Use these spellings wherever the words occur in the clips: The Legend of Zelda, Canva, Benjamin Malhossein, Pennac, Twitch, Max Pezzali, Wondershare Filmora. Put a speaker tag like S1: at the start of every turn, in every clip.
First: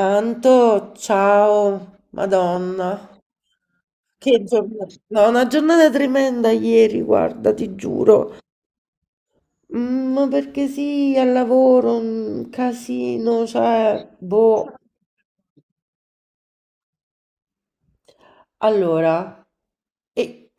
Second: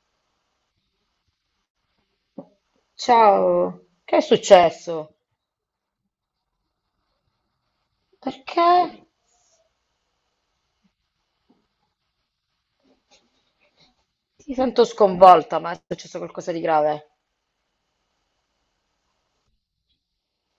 S1: Anto, ciao, Madonna.
S2: Ciao, che è
S1: Che giornata.
S2: successo?
S1: No, una giornata tremenda ieri, guarda, ti giuro.
S2: Perché?
S1: Ma perché sì, al lavoro, un casino, cioè,
S2: Ti
S1: boh.
S2: sento sconvolta, ma è successo qualcosa di grave?
S1: Allora, e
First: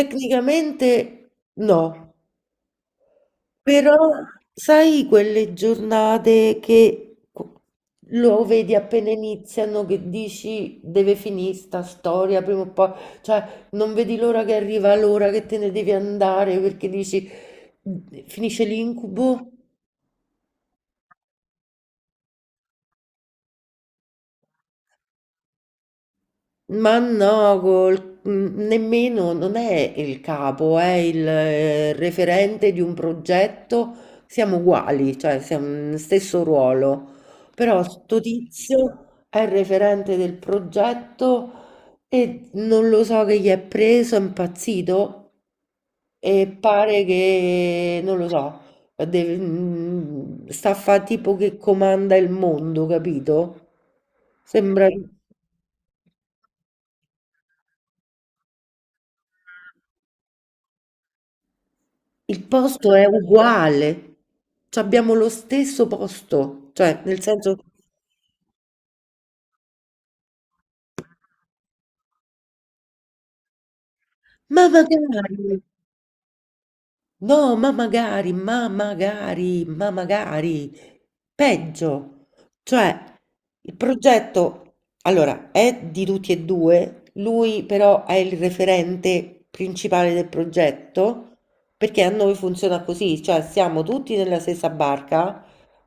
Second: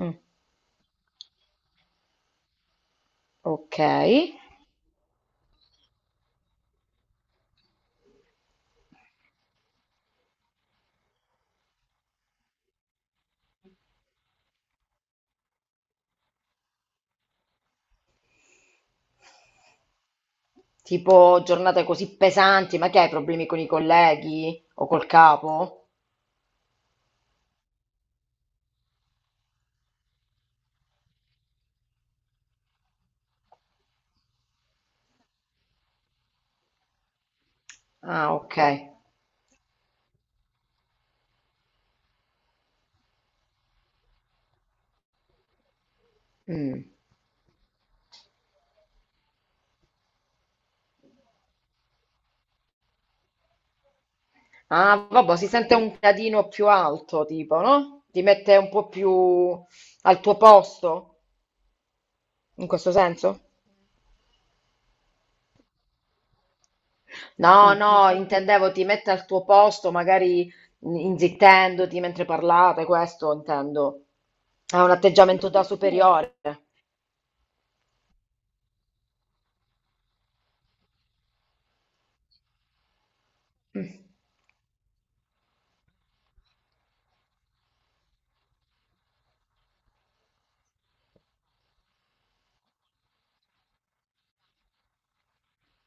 S2: Mm,
S1: no.
S2: ok,
S1: Però sai quelle giornate che lo vedi appena iniziano, che dici deve finire sta storia prima o poi, cioè non vedi l'ora che arriva l'ora che te ne devi andare perché dici finisce l'incubo.
S2: tipo giornate così pesanti, ma che hai problemi con i colleghi o col capo?
S1: Ma no, nemmeno, non è il capo, è il referente di un progetto, siamo uguali, cioè siamo nello stesso ruolo, però sto
S2: Ah, ok.
S1: tizio è il referente del progetto e non lo so che gli è preso, è impazzito e
S2: Mm.
S1: pare che, non lo so, sta a fa tipo che comanda il mondo, capito? Sembra...
S2: Ah, vabbè, si sente un gradino più alto, tipo, no? Ti mette un po' più al tuo posto,
S1: Il
S2: in questo
S1: posto è
S2: senso?
S1: uguale, c'abbiamo lo stesso posto, cioè nel senso,
S2: No, no, intendevo ti mette al tuo posto, magari inzittendoti mentre parlate, questo intendo.
S1: ma
S2: Ha un atteggiamento
S1: magari!
S2: da superiore.
S1: No, ma magari, ma magari, ma magari. Peggio. Cioè, il progetto, allora, è di tutti e due, lui però è il referente principale del progetto, perché a noi funziona così, cioè siamo tutti nella stessa barca,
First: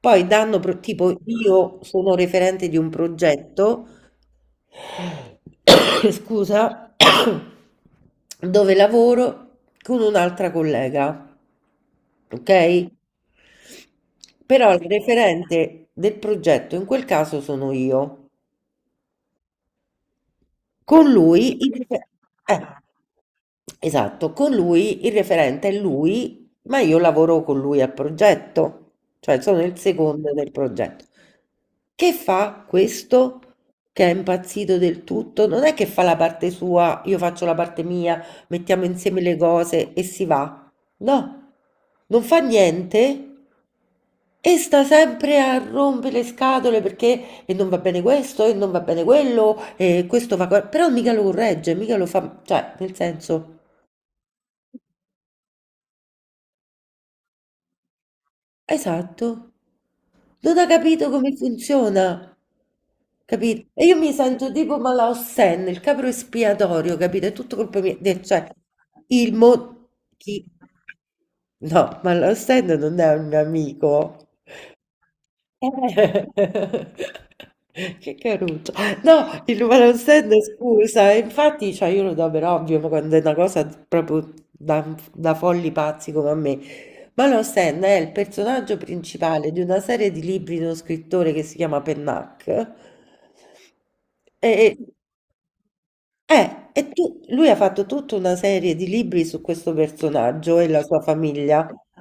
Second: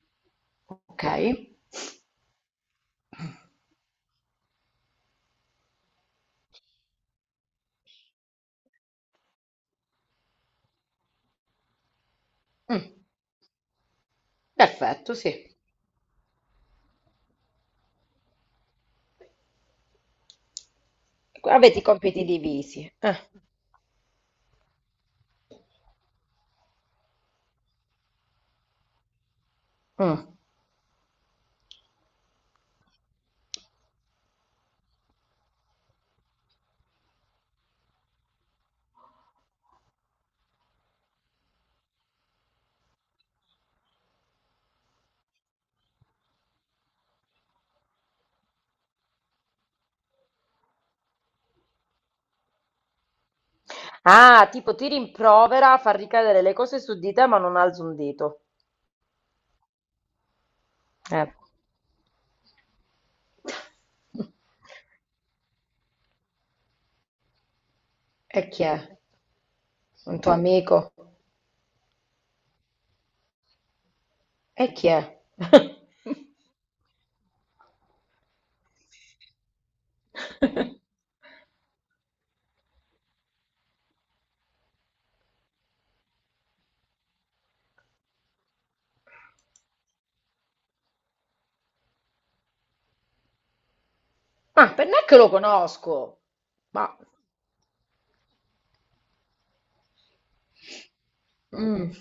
S1: poi danno,
S2: Ok?
S1: tipo, io sono referente di un progetto, scusa, dove lavoro con un'altra collega, ok?
S2: Mm,
S1: Però il
S2: perfetto, sì.
S1: referente del progetto in quel caso sono io. Con lui
S2: Avete i compiti
S1: eh,
S2: divisi. Eh,
S1: esatto, con lui il referente è lui, ma io lavoro con lui al progetto, cioè sono il
S2: mm.
S1: secondo del progetto. Che fa questo? Che è impazzito del tutto, non è che fa la parte sua, io faccio la parte mia, mettiamo insieme le cose e si va. No, non fa niente e sta sempre a rompere le scatole perché e non va bene questo e non va bene quello e questo va... Però mica lo corregge, mica lo fa... Cioè, nel senso...
S2: Ah, tipo ti rimprovera, fa ricadere le cose su di te, ma non alza un dito.
S1: Esatto. Non ha capito
S2: Eh.
S1: come funziona. Capito? E io mi sento tipo Malao Sen, il capro espiatorio, capito? È tutto colpa mia.
S2: E
S1: Cioè,
S2: chi è?
S1: il mo...
S2: Un tuo
S1: Chi...
S2: amico?
S1: No, Malao Sen non è un mio amico.
S2: E chi è?
S1: Eh. Che caruccio. No, il numero stand, scusa, e infatti, cioè, io lo do per ovvio, ma quando è una cosa proprio da, da folli pazzi come a me. Ma lo stand è il personaggio principale di una serie di libri di uno scrittore che si chiama Pennac. E,
S2: Ma per me che lo conosco, ma
S1: lui ha fatto tutta una serie di libri su questo personaggio e la sua famiglia,
S2: mm.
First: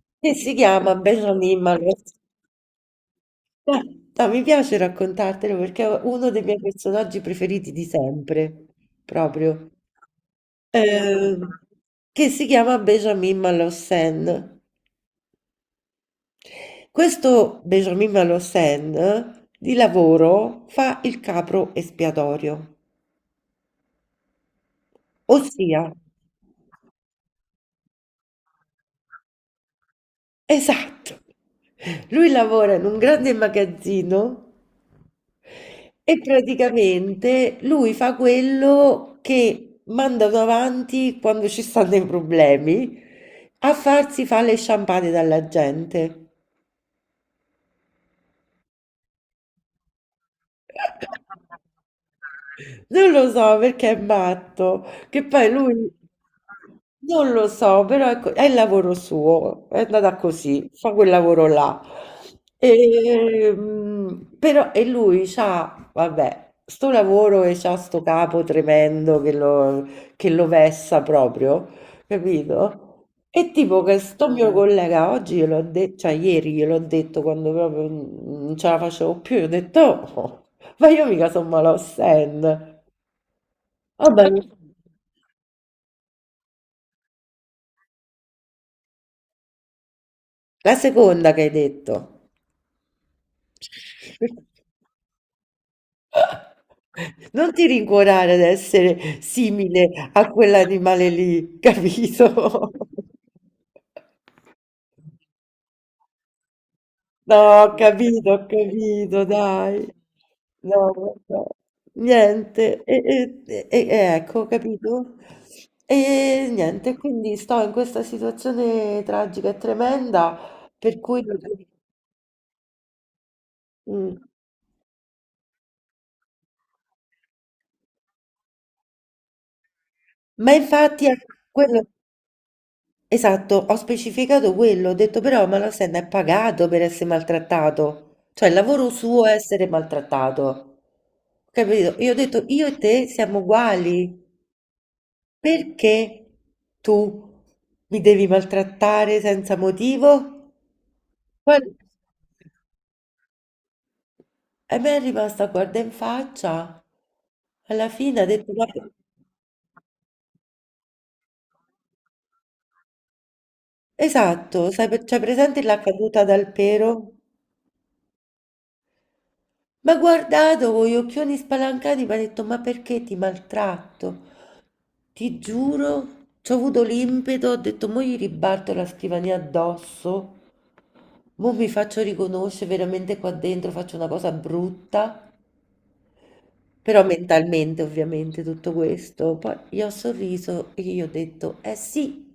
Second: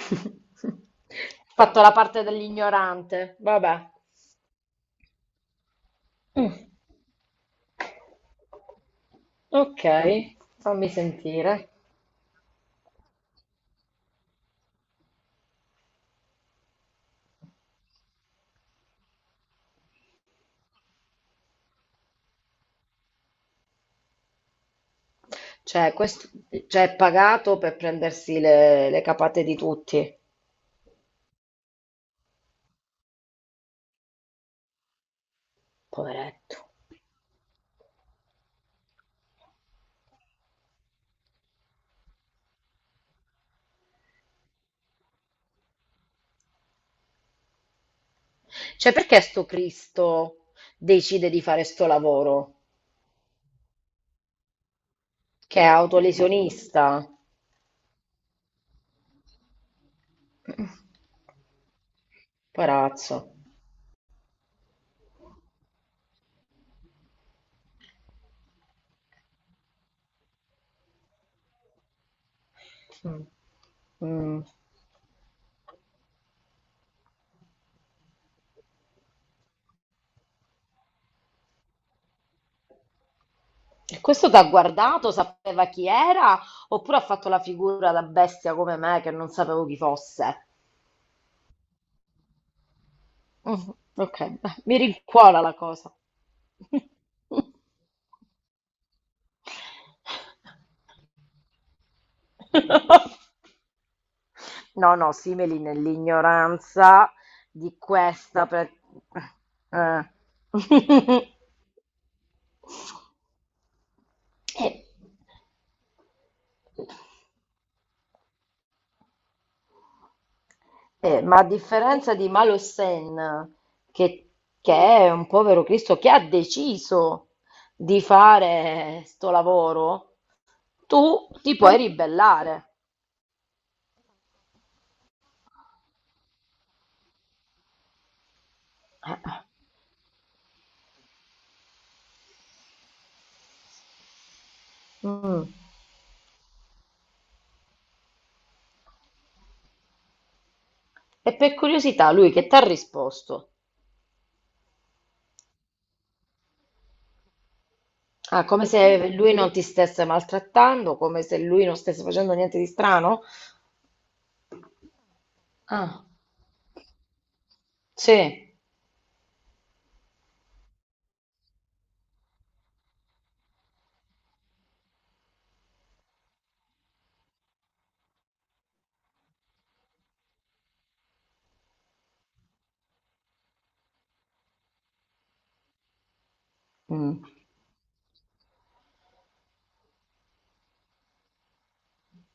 S1: che si chiama Benjamin
S2: Fatto la
S1: Malone.
S2: parte dell'ignorante,
S1: No,
S2: vabbè.
S1: no, mi piace raccontartelo perché è uno dei
S2: Mm.
S1: miei personaggi preferiti di sempre, proprio,
S2: Ok, fammi
S1: ehm,
S2: sentire.
S1: che si chiama Benjamin Malhossein. Questo Benjamin Malhossein di lavoro fa il capro espiatorio, ossia
S2: Cioè, questo, cioè, è pagato per prendersi le capate di tutti,
S1: esatto. Lui lavora in un grande magazzino e
S2: poveretto.
S1: praticamente lui fa quello che mandano avanti quando ci stanno i problemi, a farsi fare le sciampate dalla gente.
S2: Cioè, perché sto Cristo decide di fare sto lavoro?
S1: Non lo so perché è matto, che poi
S2: Che è
S1: lui
S2: autolesionista?
S1: non lo so, però ecco, è il lavoro suo, è andata così,
S2: Mm.
S1: fa quel lavoro là.
S2: Poverazzo.
S1: E, però, e lui c'ha, vabbè, sto lavoro e c'ha sto capo tremendo che lo vessa proprio, capito?
S2: Mm.
S1: E tipo che sto
S2: Mm.
S1: mio collega oggi gliel'ho detto, cioè ieri gliel'ho detto quando proprio non ce la facevo più, gli ho detto, "Oh, ma io mica sono Malaussen".
S2: E
S1: Vabbè,
S2: questo ti ha guardato, sapeva chi era, oppure ha fatto la figura da bestia come me che non sapevo chi fosse?
S1: la seconda che hai detto.
S2: Mm, ok, beh, mi rincuora la cosa.
S1: Non ti rincuorare ad essere simile a quell'animale lì, capito?
S2: No, no, simili nell'ignoranza
S1: No,
S2: di
S1: ho
S2: questa...
S1: capito, dai.
S2: eh.
S1: No, vabbè. Niente, e, e- e- e- ecco,
S2: Eh.
S1: capito? E niente, quindi sto in questa situazione tragica e tremenda per cui...
S2: Ma a differenza di Malo Sen,
S1: Mm.
S2: che, che è un povero Cristo che ha deciso di fare sto lavoro,
S1: Ma infatti è
S2: tu ti puoi
S1: quello,
S2: ribellare.
S1: esatto, ho specificato quello, ho detto però ma la Senna è pagato per essere maltrattato, cioè il lavoro suo è
S2: Eh,
S1: essere maltrattato, capito? Io ho detto io e te siamo uguali,
S2: mm.
S1: perché tu mi devi maltrattare senza motivo?
S2: E per
S1: Poi
S2: curiosità, lui che ti ha risposto?
S1: e mi è rimasta guarda in faccia, alla fine ha
S2: Ah,
S1: detto ma...
S2: come se lui non ti stesse maltrattando, come se lui non stesse facendo niente di strano?
S1: Esatto, sai, c'è presente la
S2: Ah,
S1: caduta dal pero?
S2: sì.
S1: M'ha guardato con gli occhioni spalancati, mi ha detto: ma perché ti maltratto? Ti giuro, ci ho avuto l'impeto, ho detto: mo gli ribatto la scrivania addosso, mo mi faccio riconoscere veramente qua dentro, faccio una cosa brutta. Però
S2: Mm.
S1: mentalmente, ovviamente, tutto questo. Poi gli ho sorriso e gli ho detto: eh sì,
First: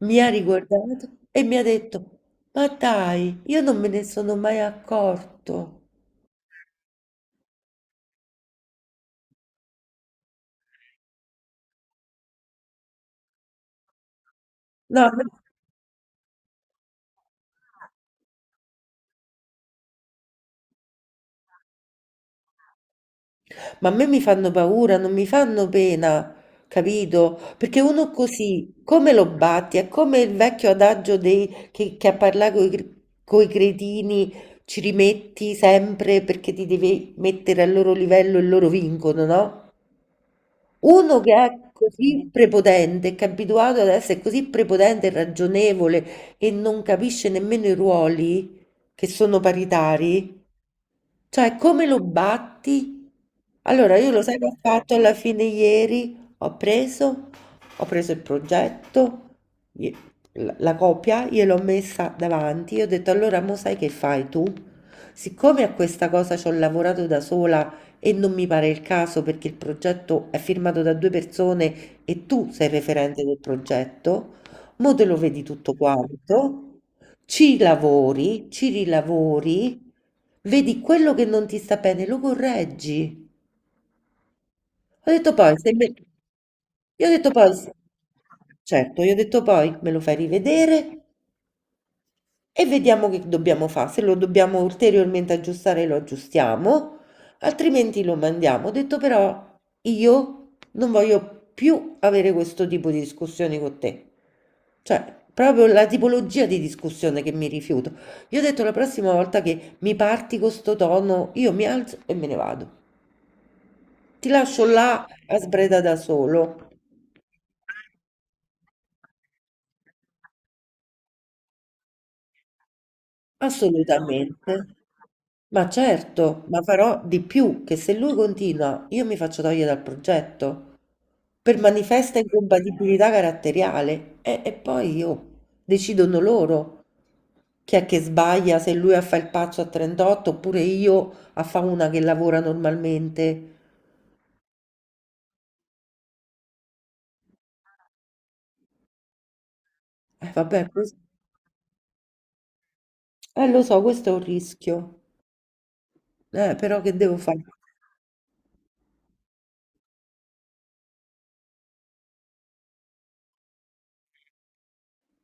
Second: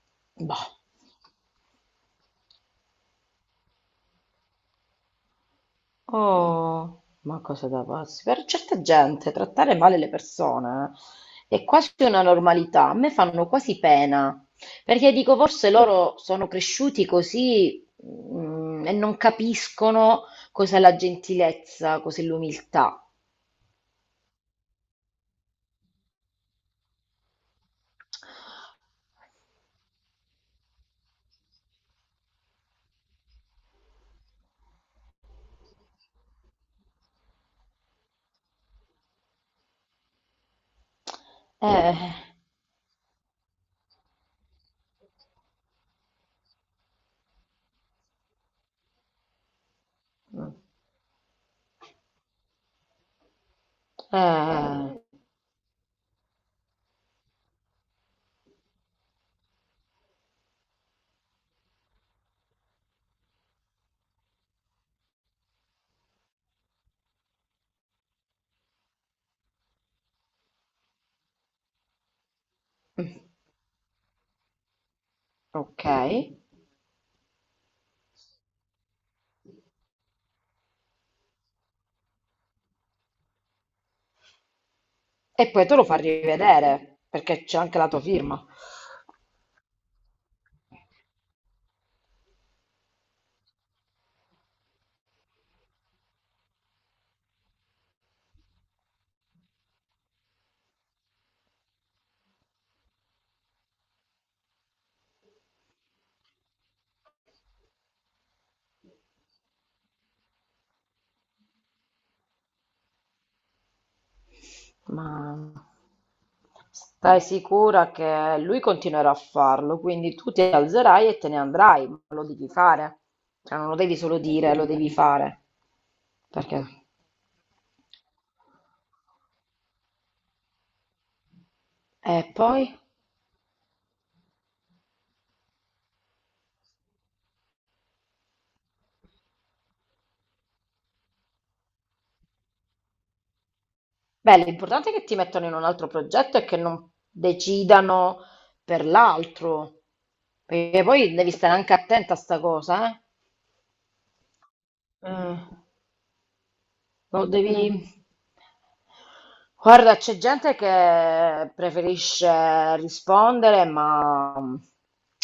S1: mi ha
S2: Boh.
S1: riguardato e mi ha detto: ma dai, io non me ne sono mai accorto.
S2: Oh, ma cosa da pazzi? Per certa gente trattare male le persone, è quasi una normalità, a me fanno quasi pena,
S1: No,
S2: perché
S1: no.
S2: dico forse loro sono cresciuti così, e non capiscono cos'è la gentilezza, cos'è l'umiltà.
S1: Ma a me mi fanno paura, non mi fanno pena, capito? Perché uno così, come lo batti? È come il vecchio adagio che a parlare con i cretini ci rimetti sempre perché ti devi mettere al loro livello e loro vincono, no? Uno che è
S2: Eh,
S1: così prepotente, che è abituato ad essere così prepotente e ragionevole e non capisce nemmeno i ruoli che sono paritari, cioè, come lo batti? Allora, io lo sai che ho fatto
S2: eh,
S1: alla fine ieri? Ho preso il progetto, gli- la, la copia, gliel'ho messa davanti, io ho detto allora, mo sai che fai tu? Siccome a questa cosa ci ho lavorato da sola e non mi pare il caso perché il progetto è firmato da due persone e tu sei referente del progetto, mo te lo vedi tutto
S2: ok, e
S1: quanto. Ci lavori, ci rilavori, vedi quello che non ti sta bene, lo correggi. Ho detto poi,
S2: poi
S1: se
S2: te lo
S1: me...
S2: fa rivedere,
S1: Io ho detto
S2: perché
S1: poi,
S2: c'è anche la tua firma.
S1: certo, io ho detto poi, me lo fai rivedere e vediamo che dobbiamo fa', se lo dobbiamo ulteriormente aggiustare lo aggiustiamo, altrimenti lo mandiamo. Ho detto però io non voglio più avere questo tipo di discussioni con te. Cioè, proprio la tipologia di discussione che mi rifiuto. Io ho detto la prossima volta che mi parti con sto tono, io mi alzo e me ne vado. Ti lascio là
S2: Ma
S1: a sbreda da solo.
S2: stai sicura che lui continuerà a farlo, quindi tu ti alzerai e te ne andrai, ma lo devi fare. Cioè, non lo devi solo dire,
S1: Assolutamente.
S2: lo devi fare.
S1: Ma certo, ma
S2: Perché?
S1: farò di più, che se lui continua, io mi faccio togliere dal progetto per
S2: E
S1: manifesta
S2: poi?
S1: incompatibilità caratteriale e poi io decidono loro chi è che sbaglia, se lui a fa il pazzo a 38 oppure io a fa una che lavora normalmente.
S2: Beh, l'importante è che ti mettano in un altro progetto e che non decidano per l'altro.
S1: Vabbè,
S2: Perché
S1: questo-
S2: poi devi stare anche attenta a sta cosa, eh?
S1: lo so, questo è un rischio,
S2: Mm.
S1: però che devo
S2: Lo
S1: fare?
S2: devi... Guarda, c'è gente che preferisce rispondere ma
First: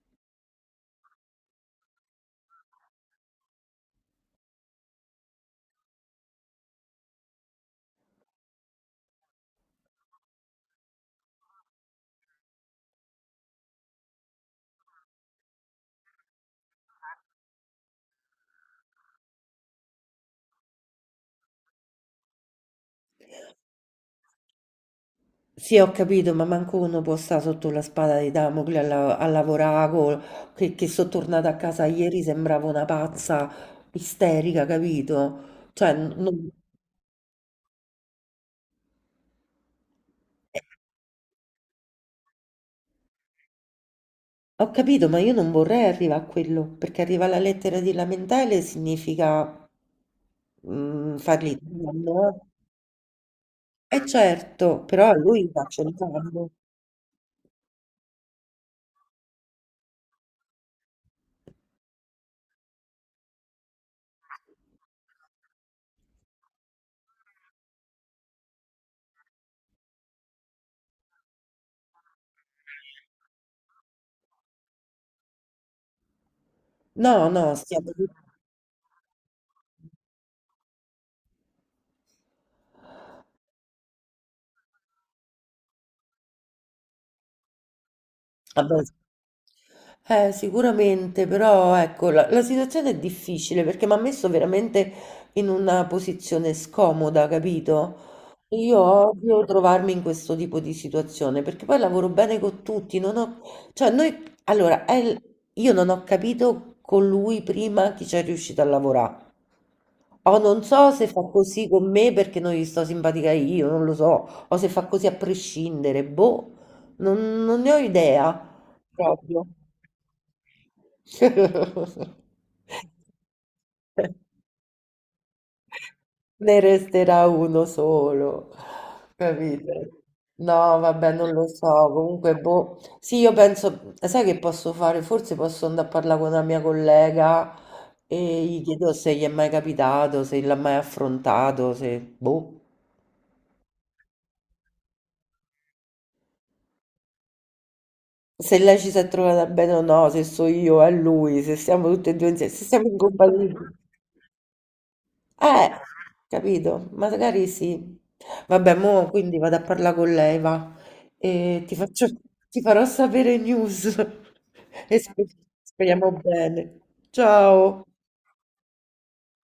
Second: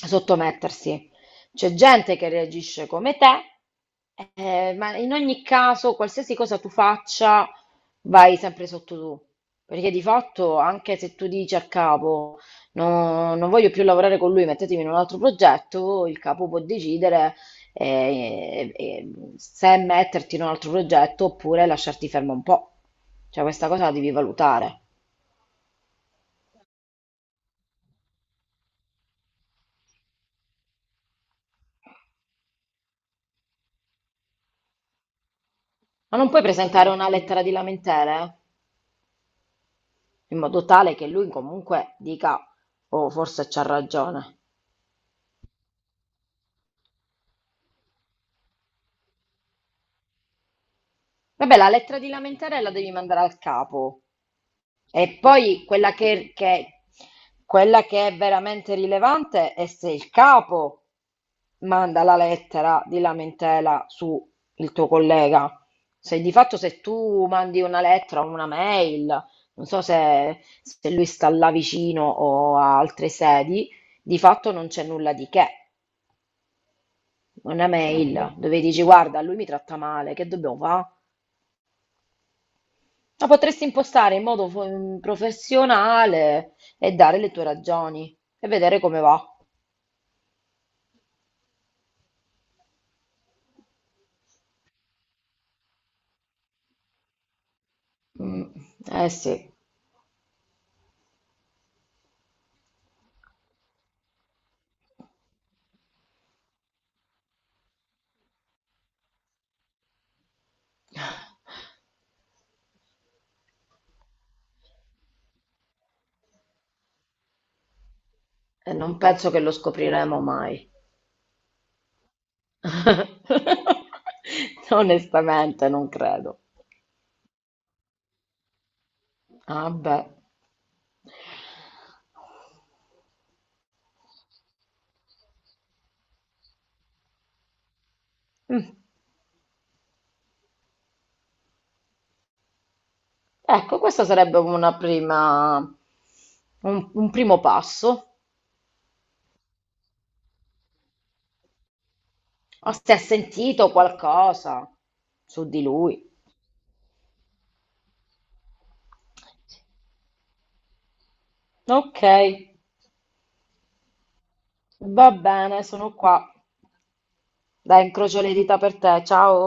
S2: sottomettersi. C'è gente che reagisce come te, ma in ogni caso, qualsiasi cosa tu faccia, vai sempre sotto tu. Perché di fatto, anche se tu dici al capo, "No, non voglio più lavorare con lui, mettetemi in un altro progetto", il capo può decidere, eh, eh, se metterti in un altro progetto oppure lasciarti fermo un po'. Cioè, questa cosa la devi valutare.
S1: Sì, ho capito, ma manco uno può stare sotto la spada di Damocle a, a lavorare, che sono tornata a casa ieri sembravo una pazza isterica, capito? Cioè,
S2: Ma non puoi presentare una lettera di lamentele, eh? In
S1: eh,
S2: modo tale che lui comunque dica, oh, forse c'ha ragione.
S1: ho capito, ma io non vorrei arrivare a quello, perché arrivare alla lettera di lamentele significa fargli
S2: Vabbè, la
S1: danno.
S2: lettera di
S1: No?
S2: lamentele la devi mandare al capo.
S1: Eh certo, però a
S2: E
S1: lui
S2: poi
S1: faccio il danno.
S2: quella che è veramente rilevante è se il capo manda la lettera di lamentela su il tuo collega. Se di fatto se tu mandi una lettera o una mail, non so se lui sta là vicino o a altre sedi, di fatto non c'è nulla di che.
S1: No, no,
S2: Una
S1: stiamo...
S2: mail, mhm, dove dici guarda, lui mi tratta male, che dobbiamo fare? Ma potresti impostare in modo professionale e dare le tue ragioni e
S1: Vabbè,
S2: vedere come va.
S1: eh, sicuramente, però ecco, la situazione è difficile perché mi ha messo veramente in una posizione scomoda, capito?
S2: Mm.
S1: Io
S2: Eh sì,
S1: odio trovarmi in questo tipo di situazione perché poi lavoro bene con tutti, non ho, cioè noi, allora, io non ho capito con lui prima chi c'è riuscito a lavorare. O non so se fa così con me perché non gli sto simpatica io, non lo so, o se fa così a prescindere, boh, non ne ho idea
S2: e non penso che
S1: proprio.
S2: lo scopriremo mai. Onestamente non credo.
S1: Ne resterà uno solo,
S2: Ah,
S1: capito?
S2: beh.
S1: No, vabbè, non lo so, comunque, boh. Sì, io penso, sai che posso fare? Forse posso andare a parlare con una mia collega e gli
S2: Mm.
S1: chiedo se gli è mai capitato, se l'ha mai affrontato, se, boh.
S2: Ecco, questo sarebbe una prima, un primo passo.
S1: Se lei ci si è trovata bene o no, se so io, è lui, se siamo tutte e due insieme, se
S2: O
S1: siamo
S2: se ha
S1: incompatibili.
S2: sentito qualcosa su di
S1: Eh,
S2: lui.
S1: capito? Magari sì. Vabbè, mo quindi vado a parlare con lei, va. E ti
S2: Ok,
S1: faccio, ti farò sapere news. E
S2: va bene, sono
S1: speriamo
S2: qua.
S1: bene. Ciao.
S2: Dai, incrocio le dita per te. Ciao.